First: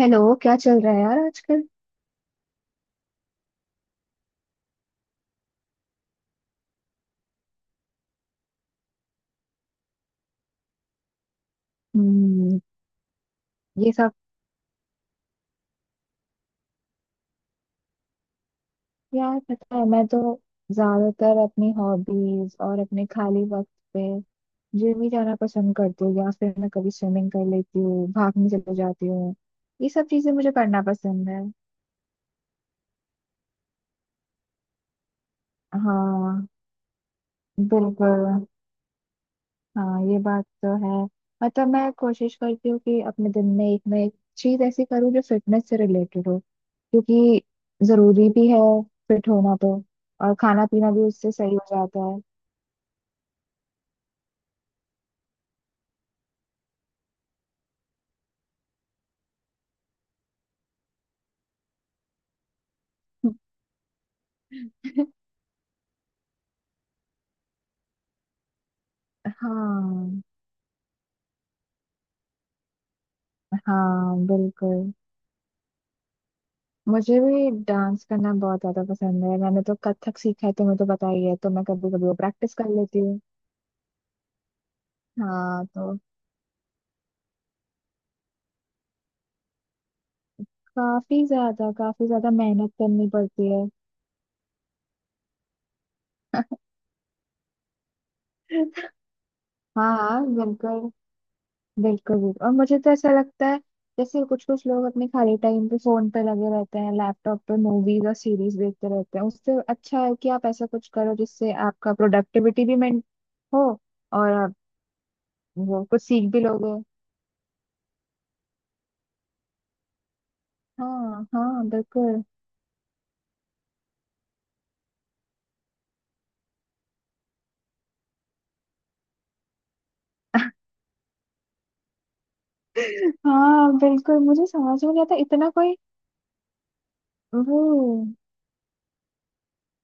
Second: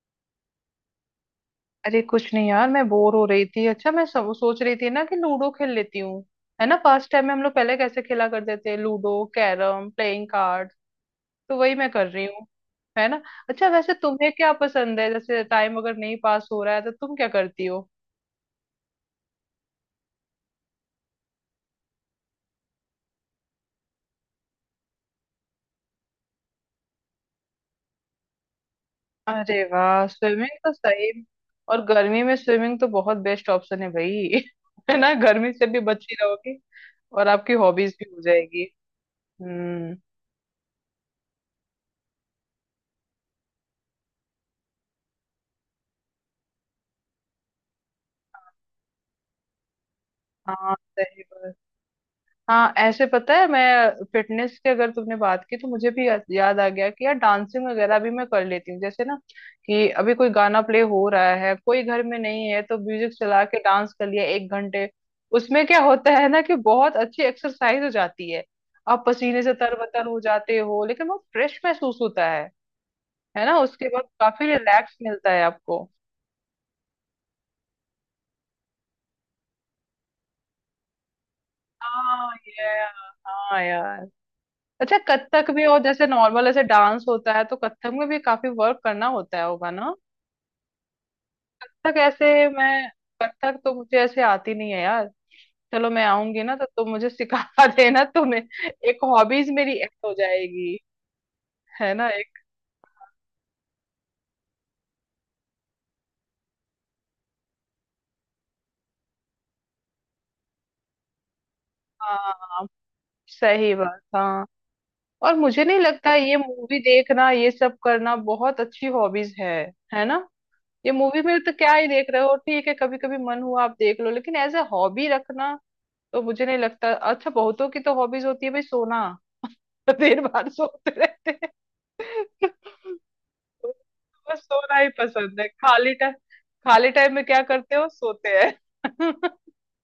Hello, क्या चल रहा है यार आजकल। अरे कुछ नहीं यार, मैं बोर हो रही थी। अच्छा, मैं सोच रही थी ना कि लूडो खेल लेती हूँ। है ना, पास्ट टाइम में हम लोग पहले कैसे खेला करते थे, लूडो, कैरम, प्लेइंग कार्ड, तो वही मैं कर रही हूँ। हम्म। है ना। अच्छा, ये वैसे सब। तुम्हें क्या पसंद है, जैसे टाइम अगर नहीं पास हो रहा है तो तुम क्या करती हो? यार पता है, मैं तो ज्यादातर अपनी हॉबीज और अपने खाली वक्त पे जिम ही जाना पसंद करती हूँ, या फिर मैं कभी स्विमिंग कर लेती हूँ, भागने चले जाती हूँ। अरे ये सब वाह, चीजें मुझे स्विमिंग तो करना सही। पसंद है। और गर्मी में स्विमिंग तो बहुत बेस्ट ऑप्शन है भाई। है ना, गर्मी से भी बची हाँ, रहोगी। और आपकी हॉबीज भी बिल्कुल। हो जाएगी। हम्म। हाँ, ये बात तो है। मतलब मैं कोशिश करती हूँ कि अपने दिन में एक ना एक चीज ऐसी करूँ जो फिटनेस से रिलेटेड हो, क्योंकि जरूरी भी है फिट होना तो। और खाना हाँ, पीना भी सही उससे बात। सही हो जाता है। हाँ, ऐसे पता है मैं फिटनेस की अगर तुमने बात की तो मुझे भी याद आ गया कि यार डांसिंग वगैरह भी मैं कर लेती हूँ। जैसे ना, कि अभी कोई गाना प्ले हो रहा है, कोई घर में नहीं है तो म्यूजिक चला के डांस कर लिया 1 घंटे। उसमें क्या होता है ना, कि बहुत अच्छी एक्सरसाइज हो जाती है। आप पसीने से तरबतर हो हाँ। जाते हो, लेकिन बहुत फ्रेश महसूस होता है। है ना, उसके बाद हाँ, काफी बिल्कुल। रिलैक्स मिलता है आपको। मुझे भी डांस करना बहुत ज्यादा पसंद है। मैंने तो कथक सीखा है, तुम्हें तो पता ही है, तो मैं कभी कभी वो हाँ प्रैक्टिस कर यार। लेती हूँ। हाँ यार। अच्छा, कथक भी, हाँ और तो जैसे नॉर्मल ऐसे डांस होता है, तो कथक में भी काफी वर्क करना होता है, होगा ना? काफी ज्यादा, कथक काफी ज्यादा ऐसे मेहनत मैं, करनी पड़ती कथक है। तो मुझे ऐसे आती नहीं है यार। चलो मैं आऊंगी ना तो तुम मुझे सिखा देना। तुम्हें, एक हॉबीज मेरी ऐड हाँ हो हाँ बिल्कुल। जाएगी। है ना, बिल्कुल एक। बिल्कुल। और मुझे तो ऐसा लगता है जैसे कुछ कुछ लोग अपने खाली टाइम पे फोन पे लगे रहते हैं, लैपटॉप पे मूवीज और सीरीज देखते रहते हैं। उससे अच्छा है कि आप ऐसा कुछ करो जिससे आपका प्रोडक्टिविटी हाँ, भी मेंट हो, सही बात। और हाँ, आप और मुझे नहीं वो कुछ लगता सीख ये भी लोगे। मूवी देखना ये सब करना बहुत अच्छी हॉबीज है। है ना, ये मूवी हाँ में तो हाँ क्या ही देख रहे बिल्कुल। हो। ठीक है, कभी कभी मन हुआ आप देख लो, लेकिन एज ए हॉबी रखना तो मुझे नहीं लगता अच्छा। बहुतों की तो हॉबीज होती है भाई सोना। देर बार सोते रहते हैं। हाँ, बिल्कुल। बस मुझे सोना समझ ही में नहीं आता पसंद है, इतना कोई। खाली टाइम। खाली टाइम में क्या वो, करते हो? सोते हैं।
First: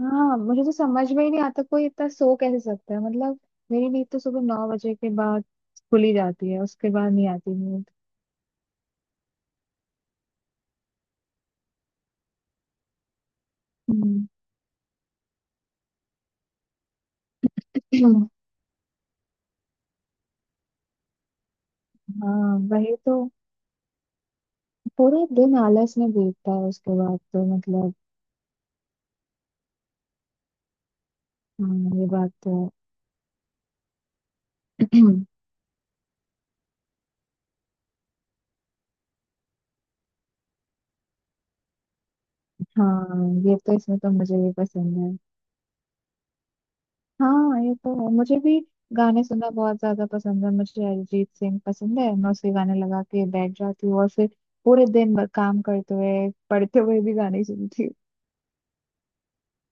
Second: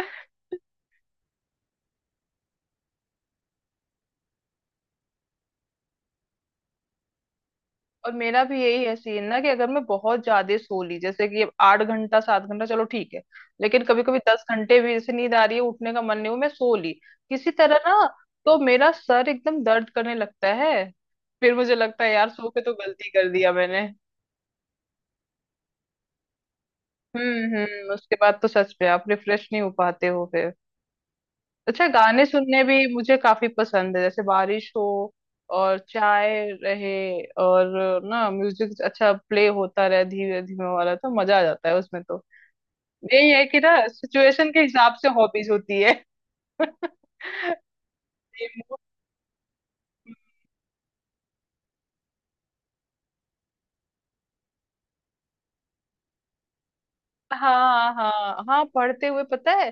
हाँ, मुझे तो समझ में ही नहीं आता कोई इतना सो कैसे सकता है। मतलब मेरी नींद तो सुबह 9 बजे के बाद खुली जाती है, उसके बाद नहीं आती नींद। और मेरा भी यही है सीन ना, कि अगर मैं बहुत ज्यादा सो ली, जैसे कि अब 8 घंटा 7 घंटा चलो ठीक है। लेकिन कभी कभी हम्म। 10 घंटे भी, जैसे नींद आ रही है, उठने का मन नहीं हो, मैं सो ली किसी तरह ना, तो मेरा सर एकदम दर्द करने लगता है। फिर मुझे लगता है यार, सो हाँ के तो वही गलती कर तो, दिया मैंने। पूरे दिन आलस में बीतता है उसके बाद तो, हम्म, मतलब। उसके बाद तो सच में आप रिफ्रेश नहीं हो पाते हो फिर। अच्छा, हाँ, ये गाने बात तो सुनने भी मुझे काफी पसंद है, जैसे बारिश हो है। और चाय रहे, और ना म्यूजिक अच्छा प्ले होता रहे, धीरे धीमे वाला, तो मजा आ जाता है उसमें तो। हाँ, यही है ये कि तो ना, इसमें तो मुझे सिचुएशन भी के हिसाब पसंद से है। हॉबीज होती है। हाँ, ये तो है मुझे भी। मूड। गाने सुनना बहुत ज्यादा पसंद है मुझे, अरिजीत सिंह पसंद है, मैं उसके गाने लगा के बैठ जाती हूँ और फिर पूरे दिन भर काम करते हुए, पढ़ते हुए भी गाने ही सुनती हाँ हूँ। हाँ हाँ, पढ़ते हुए पता है,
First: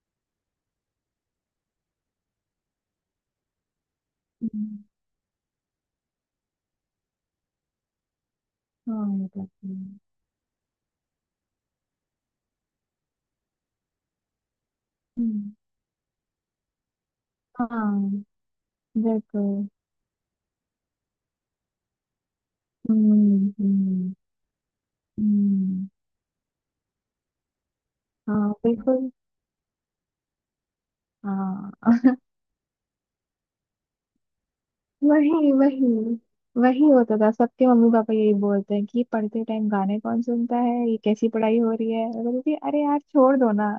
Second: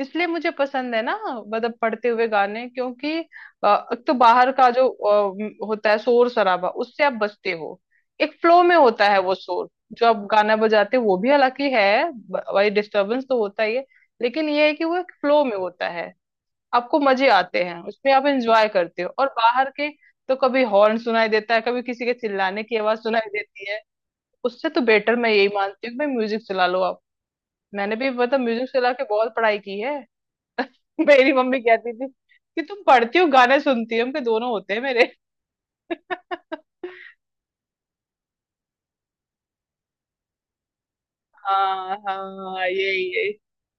इसलिए मुझे पसंद है ना, मतलब पढ़ते हुए गाने, क्योंकि एक तो बाहर का हम्म। जो होता है शोर शराबा, उससे आप बचते हो। एक फ्लो में हाँ, होता है ये वो, बात शोर तो जो है। आप गाना बजाते हो वो भी, हालांकि है भाई, डिस्टरबेंस तो होता ही है। लेकिन ये है कि वो एक फ्लो हम्म। में होता है। आपको मजे आते हैं हाँ, उसमें, आप एंजॉय करते हो, और बिल्कुल। बाहर के तो कभी हॉर्न सुनाई देता है, कभी किसी के चिल्लाने की आवाज सुनाई हम्म देती है। हम्म उससे तो बेटर मैं यही मानती हम्म। हूँ कि भाई म्यूजिक चला लो आप। मैंने भी मतलब हाँ, म्यूजिक चला के बिल्कुल। बहुत पढ़ाई की है। मेरी मम्मी कहती थी हाँ, कि तुम पढ़ती हो, गाने सुनती हो, हम के दोनों होते हैं मेरे। वही वही। वही होता था, सबके मम्मी पापा यही बोलते हैं कि पढ़ते टाइम गाने कौन सुनता है, ये कैसी पढ़ाई हो रही हाँ है। मैं बोलती थी, हाँ, अरे यार यही छोड़ यही। दो ना।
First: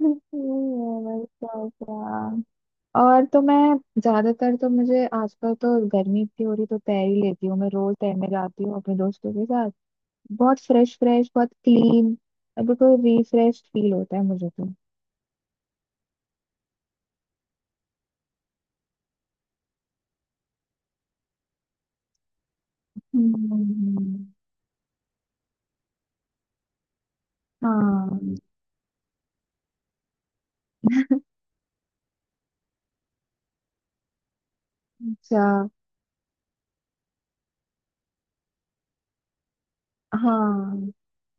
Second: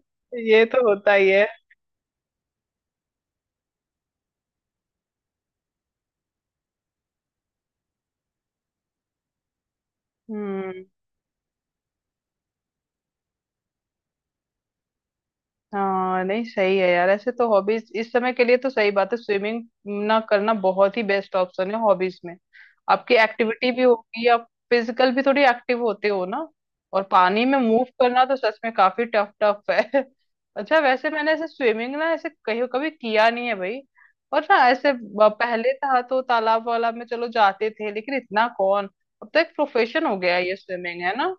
ये तो होता वही ही है। तो क्या। और तो मैं ज्यादातर तो, मुझे आजकल तो गर्मी इतनी हो रही, तो तैर ही लेती हूँ। मैं रोज तैरने जाती हूँ अपने दोस्तों के साथ। बहुत हम्म। फ्रेश फ्रेश, बहुत क्लीन, बिल्कुल रिफ्रेश फील होता है मुझे तो। हाँ, नहीं सही है यार, ऐसे तो हॉबीज इस समय के लिए तो सही बात है स्विमिंग ना करना, बहुत ही बेस्ट ऑप्शन है हॉबीज में। आपकी एक्टिविटी भी होगी, हम्म। आप फिजिकल भी थोड़ी एक्टिव होते हो ना। और पानी में मूव हाँ। करना तो सच में काफी टफ टफ है। अच्छा, वैसे मैंने ऐसे स्विमिंग ना ऐसे कहीं कभी किया नहीं है भाई। और ना ऐसे अच्छा। पहले था तो तालाब वाला में चलो जाते थे, लेकिन इतना कौन। अब तो एक प्रोफेशन हो गया है ये, हाँ स्विमिंग, है ना।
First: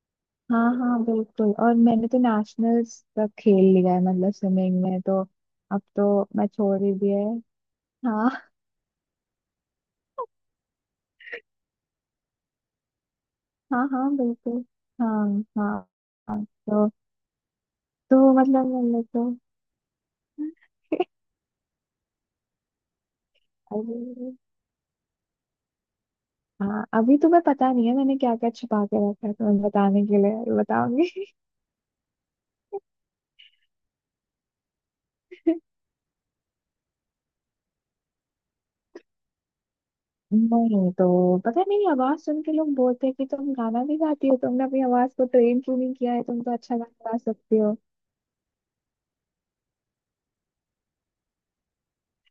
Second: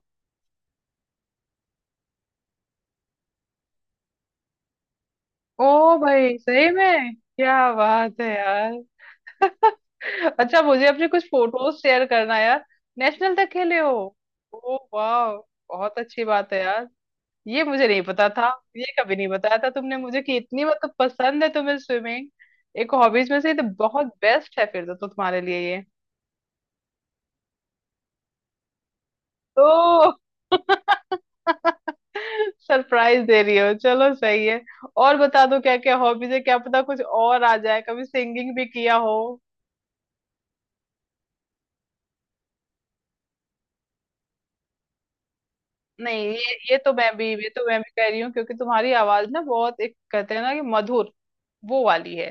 हाँ हाँ बिल्कुल, और मैंने तो नेशनल्स तक खेल लिया है मतलब स्विमिंग में तो। अब ओ तो भाई, मैं सही छोड़ ही में दिया है। क्या बात है हाँ यार। अच्छा, मुझे अपने कुछ फोटोज शेयर करना यार। नेशनल तक खेले हाँ। हो? हाँ, बिल्कुल। ओ हाँ वाह, हाँ। बहुत अच्छी हाँ, बात है यार। तो ये मुझे नहीं तो पता था। मतलब ये मैंने कभी तो, नहीं बताया था तुमने मुझे कि इतनी मतलब पसंद है तुम्हें स्विमिंग। एक हॉबीज में से ये तो बहुत अभी। बेस्ट है फिर तो तुम्हारे लिए ये हाँ, अभी तुम्हें पता नहीं है, मैंने क्या क्या छिपा के रखा है तुम्हें बताने तो। के लिए, बताऊंगी। सरप्राइज दे रही हो, चलो सही है। और बता दो क्या क्या हॉबीज है, क्या पता कुछ और आ जाए, कभी सिंगिंग भी किया हो। नहीं, तो पता नहीं, आवाज सुन के लोग बोलते हैं कि तुम गाना भी गाती हो, तुमने अपनी आवाज को ट्रेन क्यों नहीं किया नहीं है, तुम ये, तो ये अच्छा तो गाना मैं गा भी, ये सकती तो हो। मैं भी कह रही हूँ, क्योंकि तुम्हारी आवाज ना बहुत, एक कहते हैं ना कि मधुर, वो वाली है।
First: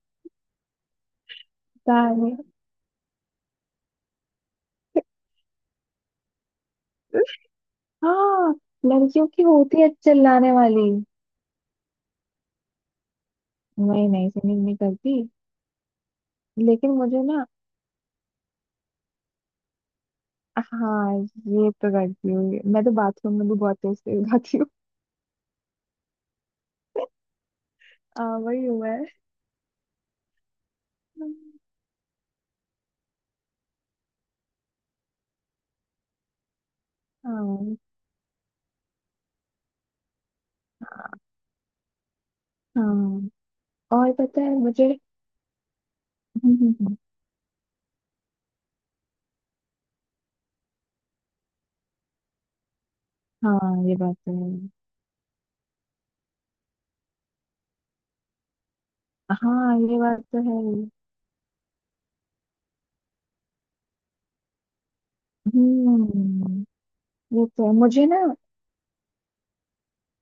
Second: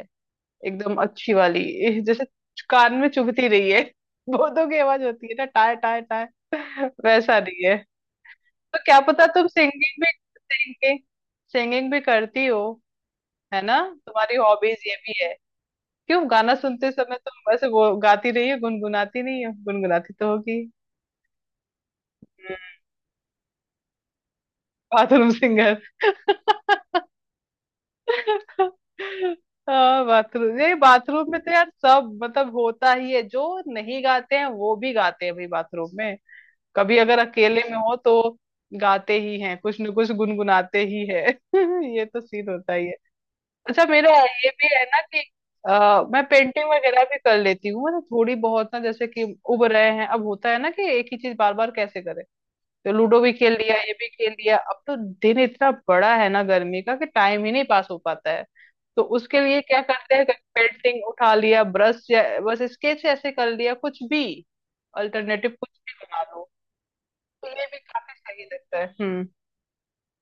एकदम अच्छी वाली ये, जैसे गाने, कान में चुभती रही है। भूतों की आवाज होती है ना, टाय टाय टाय, वैसा नहीं है। हाँ, तो क्या पता लड़कियों की तुम होती है सिंगिंग भी, चिल्लाने वाली। सिंगिंग, सिंगिंग भी करती हो, है ना, मैं नहीं, तुम्हारी सिंगिंग नहीं हॉबीज ये करती। भी है। क्यों, गाना लेकिन सुनते समय मुझे ना, तुम बस वो गाती रही हो, गुनगुनाती नहीं हो? गुनगुनाती तो होगी। हाँ, ये तो करती हूँ, मैं तो बाथरूम में भी बहुत तेज तेज गाती हूँ। Bathroom singer. हाँ, वही हुआ है। हाँ बाथरूम, नहीं बाथरूम में तो यार सब मतलब होता ही है, जो नहीं गाते हैं वो भी गाते हैं भाई बाथरूम में। कभी अगर अकेले में हाँ हो तो गाते ही हैं, कुछ न कुछ गुनगुनाते ही है। ये तो सीन होता ही है। हाँ। अच्छा, मेरा और पता ये है भी है मुझे, ना कि मैं हम्म पेंटिंग हम्म हम्म। वगैरह भी कर लेती हूँ, मतलब थोड़ी बहुत ना, जैसे कि उब रहे हैं, अब होता है ना कि एक ही चीज बार बार कैसे करें, तो लूडो भी खेल हाँ, लिया, ये ये भी बात खेल तो लिया, है। अब तो दिन इतना बड़ा है ना गर्मी का कि टाइम ही नहीं पास हो पाता है, तो उसके लिए हाँ, क्या ये करते बात हैं, तो है। पेंटिंग उठा लिया ब्रश, या बस स्केच ऐसे कर लिया कुछ भी, अल्टरनेटिव कुछ भी बना लो, हम्म। ये तो ये तो है भी मुझे काफी ना, सही लगता है। हम्म।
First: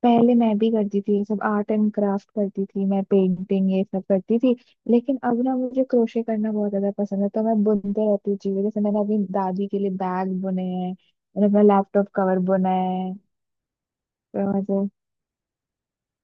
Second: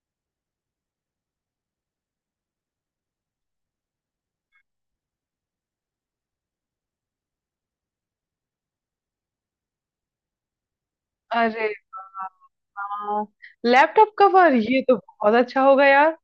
पहले मैं भी करती थी ये सब, आर्ट एंड क्राफ्ट करती थी, मैं पेंटिंग ये सब करती थी। लेकिन अब ना मुझे क्रोशे करना बहुत ज्यादा पसंद है, तो मैं बुनते रहती हूँ चीजें, जैसे मैंने अपनी दादी के लिए बैग बुने हैं, मैंने अपना अरे लैपटॉप वाह, कवर बुना है। हाँ, लैपटॉप तो कवर ये मुझे, तो बहुत अच्छा होगा यार।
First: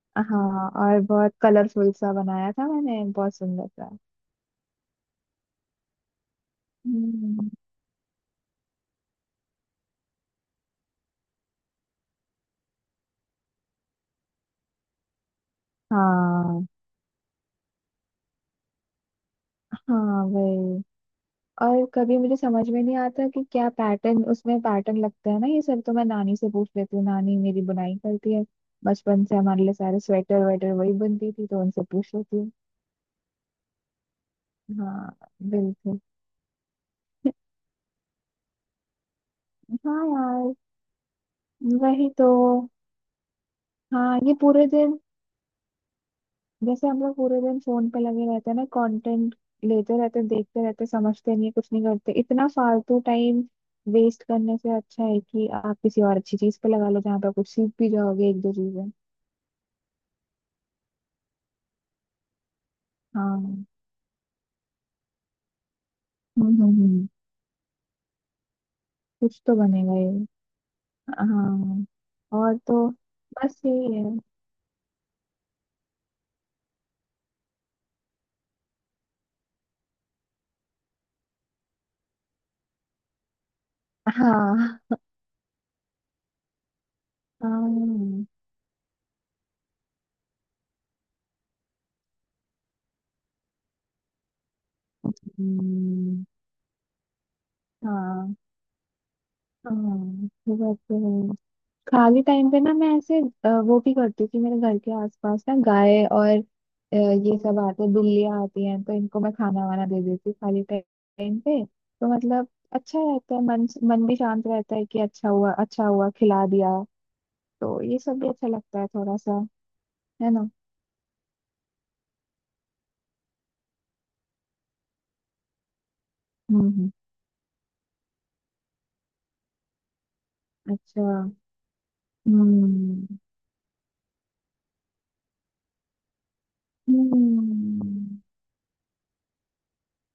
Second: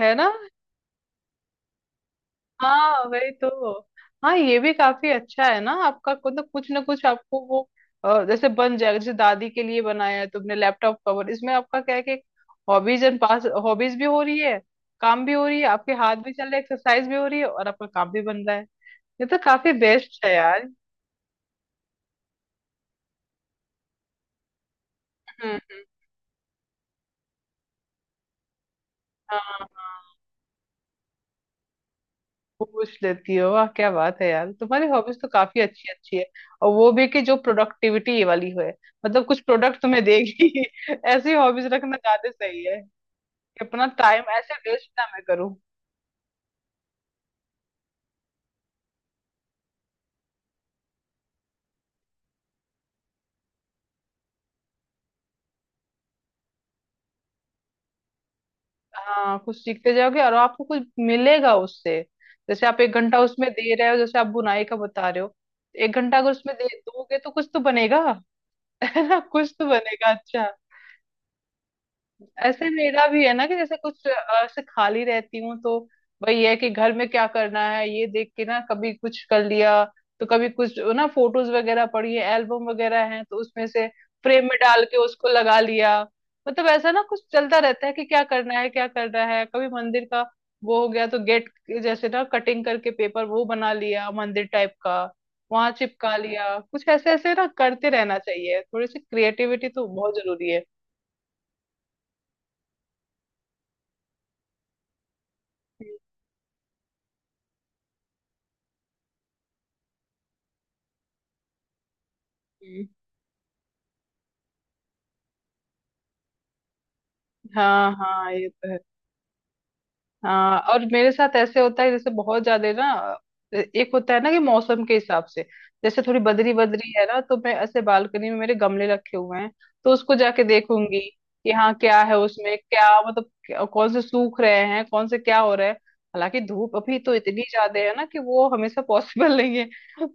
है ना। हाँ, और बहुत कलरफुल सा बनाया था हाँ मैंने, वही बहुत तो। सुंदर सा। हाँ, ये भी काफी अच्छा है ना आपका, मतलब कुछ ना कुछ आपको हम्म। वो जैसे बन जाएगा, जैसे दादी के लिए बनाया है तुमने लैपटॉप कवर, इसमें आपका क्या है कि हॉबीज एंड पास, हॉबीज भी हो रही है, काम भी हो रही है, आपके हाथ भी चल रहे हैं, हाँ एक्सरसाइज भी हो रही है, और आपका काम भी बन रहा है। ये तो काफी हाँ बेस्ट है यार। वही। और कभी मुझे समझ में नहीं आता कि क्या पैटर्न, उसमें पैटर्न लगता है ना ये हम्म। सब, तो मैं नानी से पूछ लेती हूँ, नानी मेरी बुनाई करती है, बचपन से हमारे हाँ, लिए सारे स्वेटर वेटर वही बनती थी, तो उनसे पूछ लेती हूँ। पूछ लेती हो, वाह क्या बात है यार, तुम्हारी हॉबीज तो हाँ, काफी अच्छी बिल्कुल। अच्छी है। और वो भी कि जो प्रोडक्टिविटी वाली हो, मतलब कुछ प्रोडक्ट तुम्हें हाँ यार, देगी। ऐसी हॉबीज रखना वही तो। ज्यादा सही, कि अपना हाँ, टाइम ये ऐसे पूरे वेस्ट दिन, ना मैं करूँ। जैसे हम लोग पूरे दिन फोन पे लगे रहते हैं ना, कंटेंट लेते रहते हैं, देखते रहते हैं, समझते नहीं कुछ नहीं करते। इतना फालतू टाइम वेस्ट करने से अच्छा है कि आप किसी और अच्छी चीज पे लगा लो, जहाँ पे आप कुछ सीख भी जाओगे एक दो चीजें। हाँ, कुछ सीखते जाओगे और आपको कुछ मिलेगा उससे। जैसे आप 1 घंटा उसमें हाँ। दे रहे हो, जैसे आप बुनाई का बता रहे हो, 1 घंटा अगर उसमें दे हम्म हम्म। दोगे तो कुछ तो बनेगा। है ना, कुछ कुछ तो तो बनेगा ये। बनेगा। अच्छा, हाँ। और ऐसे तो मेरा भी है ना कि बस ये जैसे कुछ है। ऐसे खाली रहती हूँ तो वही है कि घर में क्या करना है ये देख के ना, कभी कुछ कर लिया तो कभी कुछ ना, फोटोज वगैरह पड़ी है, एल्बम वगैरह है, तो उसमें से फ्रेम में डाल के हाँ उसको लगा लिया। मतलब ऐसा ना कुछ चलता रहता है कि क्या हाँ। करना है क्या करना है, कभी मंदिर का वो हो गया तो गेट, जैसे ना कटिंग करके पेपर वो बना लिया मंदिर टाइप का, वहां चिपका हम्म। लिया। कुछ ऐसे ऐसे ना करते रहना हाँ। चाहिए, थोड़ी सी क्रिएटिविटी तो हाँ, बहुत जरूरी ये है। बात तो है। खाली टाइम पे ना, मैं ऐसे वो भी करती हूँ कि मेरे घर के आसपास ना गाय और ये सब आते हैं, बिल्लियाँ आती हैं, तो इनको मैं खाना वाना दे देती हूँ खाली टाइम पे, तो मतलब हम्म। अच्छा रहता है। मन मन भी शांत रहता है कि अच्छा हुआ, अच्छा हुआ, खिला दिया। तो हाँ ये सब भी हाँ, अच्छा ये तो है। लगता है थोड़ा सा, है ना। हाँ, और मेरे साथ ऐसे होता है जैसे बहुत ज्यादा ना, एक होता है ना कि मौसम के हिसाब से, जैसे थोड़ी बदरी हम्म। बदरी है ना तो मैं ऐसे बालकनी में, मेरे गमले रखे हुए हैं, तो उसको जाके देखूंगी अच्छा। कि हाँ क्या है उसमें, क्या हम्म मतलब, कौन से सूख रहे हैं, कौन से क्या हो रहा है। हालांकि धूप अभी तो इतनी ज्यादा है ना कि हम्म। वो हमेशा पॉसिबल नहीं है,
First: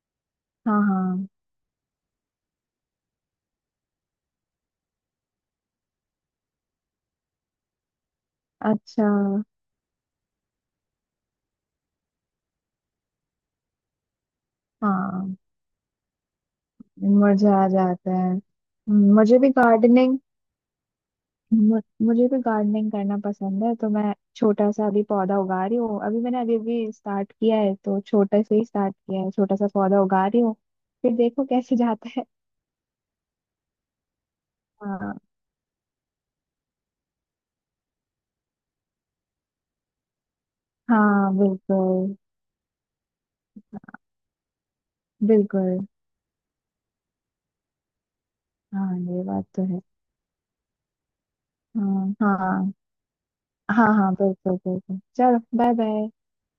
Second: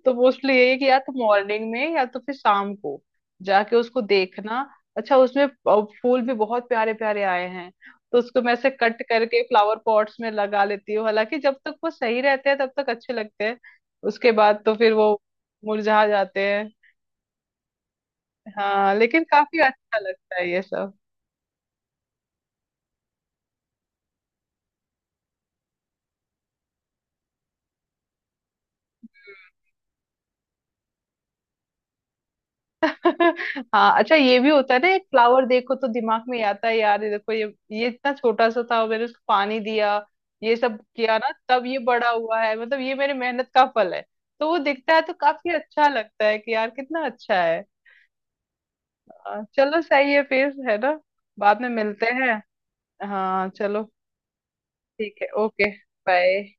तो मोस्टली यही है हाँ कि या तो हाँ। मॉर्निंग में या तो फिर शाम को जाके उसको देखना। अच्छा, उसमें फूल भी बहुत प्यारे प्यारे आए हैं, तो उसको मैं ऐसे कट अच्छा। करके फ्लावर पॉट्स में लगा लेती हूँ। हालांकि जब तक वो सही रहते हैं तब तक अच्छे लगते हैं, उसके बाद तो फिर वो हाँ, मुरझा जाते हैं। मजा आ जाता है। हाँ, लेकिन मुझे भी काफी अच्छा गार्डनिंग, लगता है ये सब। मु- मुझे भी गार्डनिंग करना पसंद है, तो मैं छोटा सा अभी पौधा उगा रही हूँ, अभी मैंने अभी अभी स्टार्ट किया है, तो छोटे से ही स्टार्ट किया है, छोटा सा पौधा उगा रही हूँ, फिर देखो कैसे जाता है। हाँ, अच्छा ये भी होता है ना, एक हाँ। फ्लावर देखो तो दिमाग में आता है यार, ये देखो ये इतना छोटा सा था, मैंने उसको पानी दिया, ये सब किया ना, हाँ तब ये बड़ा बिल्कुल हुआ है, मतलब ये मेरी मेहनत का फल है। तो वो दिखता है तो काफी बिल्कुल। अच्छा लगता है कि यार कितना अच्छा है। हाँ, ये हाँ, बात तो चलो है। सही है फिर, है ना, बाद में मिलते हाँ हैं। हाँ हाँ हाँ। चलो। हाँ, बिल्कुल बिल्कुल, ठीक है, चलो ओके, बाय बाय। बाय।